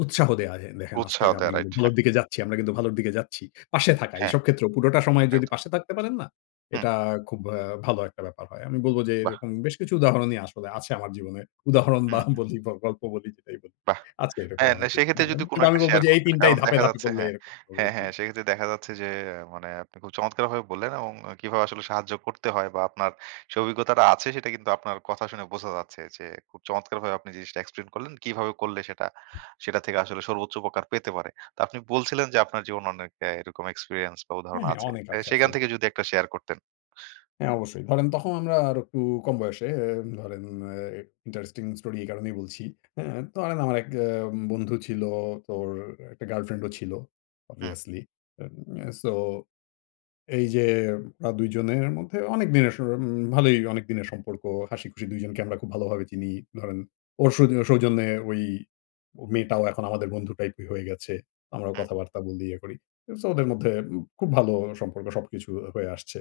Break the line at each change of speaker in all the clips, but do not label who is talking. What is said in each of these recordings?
উৎসাহ দেওয়া হ্যাঁ, দেখেন আজ
উৎসাহ
থেকে
দেয়া
আপনি কিন্তু
রাইট। হ্যাঁ।
ভালোর দিকে যাচ্ছি আমরা কিন্তু ভালোর দিকে যাচ্ছি। পাশে থাকা
হ্যাঁ।
এইসব ক্ষেত্রেও পুরোটা সময় যদি
একদম।
পাশে থাকতে পারেন না?
হুম।
এটা খুব আ ভালো একটা ব্যাপার হয়। আমি বলবো যে
বাহ!
এরকম বেশ কিছু উদাহরণই আসলে আছে আমার জীবনে। উদাহরণ
হু,
বা
হু।
বলি বা গল্প বলি যেটাই বলি।
বাহ!
আছে এরকম
হ্যাঁ না
অনেক কিছু
সেক্ষেত্রে যদি
[unintelligible] কিন্তু
কোন
আমি
একটা
বলব
শেয়ার
যে এই
করতেন না।
৩ টাই
কারণ
ধাপে,
দেখা
ধাপে
যাচ্ছে
বললে
হ্যাঁ,
এরকম হবে
হ্যাঁ,
জি।
হ্যাঁ সেক্ষেত্রে দেখা যাচ্ছে যে আ মানে আপনি খুব চমৎকারভাবে বললেন এবং কিভাবে আসলে সাহায্য করতে হয় বা আপনার সেই অভিজ্ঞতাটা আছে সেটা কিন্তু আপনার কথা শুনে বোঝা যাচ্ছে যে খুব চমৎকারভাবে আপনি জিনিসটা এক্সপ্লেইন করলেন কিভাবে করলে সেটা সেটা থেকে আসলে সর্বোচ্চ উপকার পেতে পারে। তো আপনি বলছিলেন যে আপনার জীবনে অনেক হ্যাঁ এরকম এক্সপেরিয়েন্স বা
হ্যাঁ,
উদাহরণ
হ্যাঁ
আছে।
অনেক
তাইলে
আছে
সেখান
আসলে।
থেকে যদি একটা শেয়ার করতেন।
হ্যাঁ অবশ্যই। ধরেন তখন আমরা আর একটু কম বয়সে এ ধরেন আ interesting story এই কারণেই বলছি। হ্যাঁ? তো আর আম আমার এক আ বন্ধু ছিল তো ওর একটা গার্লফ্রেন্ড ও ছিল
হুম।
obviously এম এ সো এই যে আ দুইজনের মধ্যে অনেকদিনের স উম ভালোই অনেক দিনের সম্পর্ক, হাসিখুশি দুইজনকে আমরা খুব ভালোভাবে চিনি। ধরেন ওর শুধু ও সৌজন্যে ওই মেয়েটাও এখন আমাদের বন্ধু টাইপের হয়ে গেছে। আমরাও
হুম।
কথাবার্তা বলি, ইয়ে করি। সো ওদের মধ্যে উব খুব ভালো সম্পর্ক সবকিছু আ হয়ে আসছে।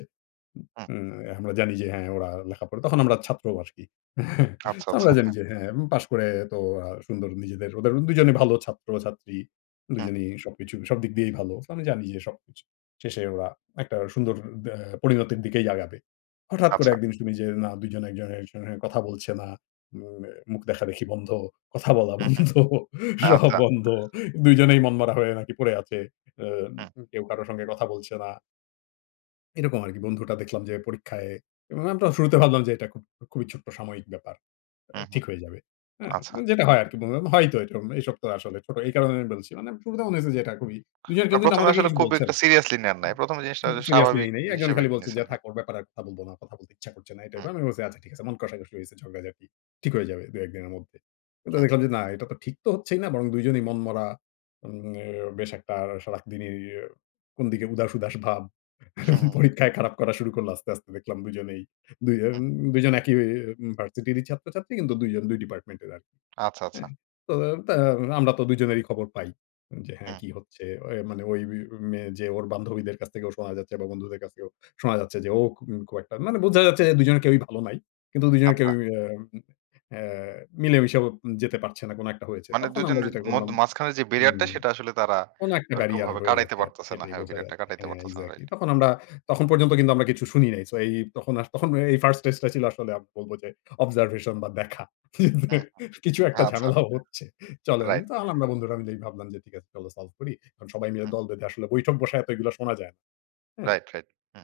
হুম।
উম আ আমরা জানি যে হ্যাঁ ওরা লেখা পড়ে তখন আমরা ছাত্র আরকি।
আচ্ছা,
তো
আচ্ছা
আমরা জানি
হ্যাঁ।
যে হ্যাঁ এবং পাশ করে তো আ সুন্দর নিজেদের ওদের দুইজনেই ভালো ছাত্র-ছাত্রী।
হুম।
দুইজনই সবকিছু সবদিক দিয়েই ভালো সো আমি জানি যে সবকিছু। শেষে ওরা একটা সুন্দর দা পরিণতির দিকেই আগাবে। হঠাৎ করে
আচ্ছা।
একদিন শুনি যে না দুইজন একজনের সঙ্গে কথা বলছে না। উম আ মুখ দেখাদেখি বন্ধ। কথা বলা
হুম, হুম।
বন্ধ, সব
আচ্ছা।
বন্ধ। দুইজনেই মনমরা হয়ে নাকি পড়ে আছে।
হুম।
উম কেউ কারো সঙ্গে কথা বলছে না। এরকম আরকি বন্ধুটা দেখলাম যে পরীক্ষায় আমরা তো শুরুতে ভাবলাম যে এটা খুব খুবই ছোট্ট সাময়িক ব্যাপার আ
হুম,
ঠিক
হুম
হয়ে যাবে। হ্যাঁ?
আচ্ছা।
যেটা হয় আরকি [unintelligible] হয়ইতো এরকম এসব তো আসলে ছোট এই কারণেই আমি বলছি। মানে শুরুতে মনে হয়েছে যে এটা খুবই দুজনের
আ
কেউ কিন্তু
১ম এ
আমাদেরকে
আসলে
কিছু
খুব
বলছে
একটা
না।
সিরিয়াসলি নেন নাই। ১ম এ জিনিসটা
সিরিয়াসলি
স্বাভাবিক
নেই নাই। একজন
হিসেবে
খালি বলছে যে,
নিয়েছেন, হ্যাঁ।
"থাক ওর ব্যাপারে আর কথা বলবো না, কথা বলতে ইচ্ছা করছে না" এই টাইপ
হুম।
এর। আমি বলছি আচ্ছা ঠিক আছে মন কষাকষি হয়েছে ঝগড়াঝাটি। ঠিক হয়ে যাবে ২-১ দিনের মধ্যে। কিন্তু
হুম।
দেখলাম যে না এটা তো ঠিক তো হচ্ছেই না বরং দুইজনই মনমরা এ বেশ একটা সারাদিনই কোনদিকে উদাস, উদাস ভাব
হু, হু।
পরীক্ষায় খারাপ করা শুরু করল আস্তে, আস্তে দেখলাম দুজনেই দুইজন
হু।
দুইজন একই ভার্সিটিরই ছাত্রছাত্রী কিন্তু দুইজন দুই ডিপার্টমেন্ট এর আরকি।
আচ্ছা,
হ্যাঁ?
আচ্ছা।
তো তো আমরা তো দুজনেরই খবর পাই। যে হ্যাঁ
হুম।
কি হচ্ছে ওয় মানে ওই বি মেয়ে যে ওর বান্ধবীদের কাছ থেকেও শোনা যাচ্ছে বা বন্ধুদের কাছ থেকেও শোনা যাচ্ছে যে ও খুব, খুব একটা মানে বোঝা যাচ্ছে যে দুজনের কেউই ভালো নাই। কিন্তু দুজনের
আচ্ছা।
কেউই আম আ মিলেমিশেও যেতে পারছে না কোন একটা হয়েছে।
মানে ২
তখন আমরা
জনের
যেটা
মধ
করলাম
মাঝখানের যে ব্যারিয়ারটা
হুম
সেটা আসলে তারা
কোন একটা ব্যারিয়ার
ওরকমভাবে
রয়ে
কাটাইতে
গেছে আর
পারতেছে না।
যেটাই
হ্যাঁ
বোঝা
ব্যারিয়ারটা
যাচ্ছে
কাটাইতে
হ্যাঁ
পারতেছে না
exactly
রাইট।
তখন আমরা তখন পর্যন্ত কিন্তু আমরা কিছু শুনি নাই। সো এই এই তখন আ তখন এই 1st stage টা ছিল আসলে আ বলব যে অবজারভেশন বা দেখা।
হুম, হু।
কিছু একটা
আচ্ছা।
ঝামেলাও হচ্ছে। চলেন
রাইট।
তো আল বন্ধুরা মিলেই ভাবলাম যে ঠিক আছে চলো solve করি। এখন সবাই মিলে
হুম।
দল বেঁধে আসলে বৈঠক বসায় এত এগুলো শোনা যায় না। হ্যাঁ?
Right, right. হুম।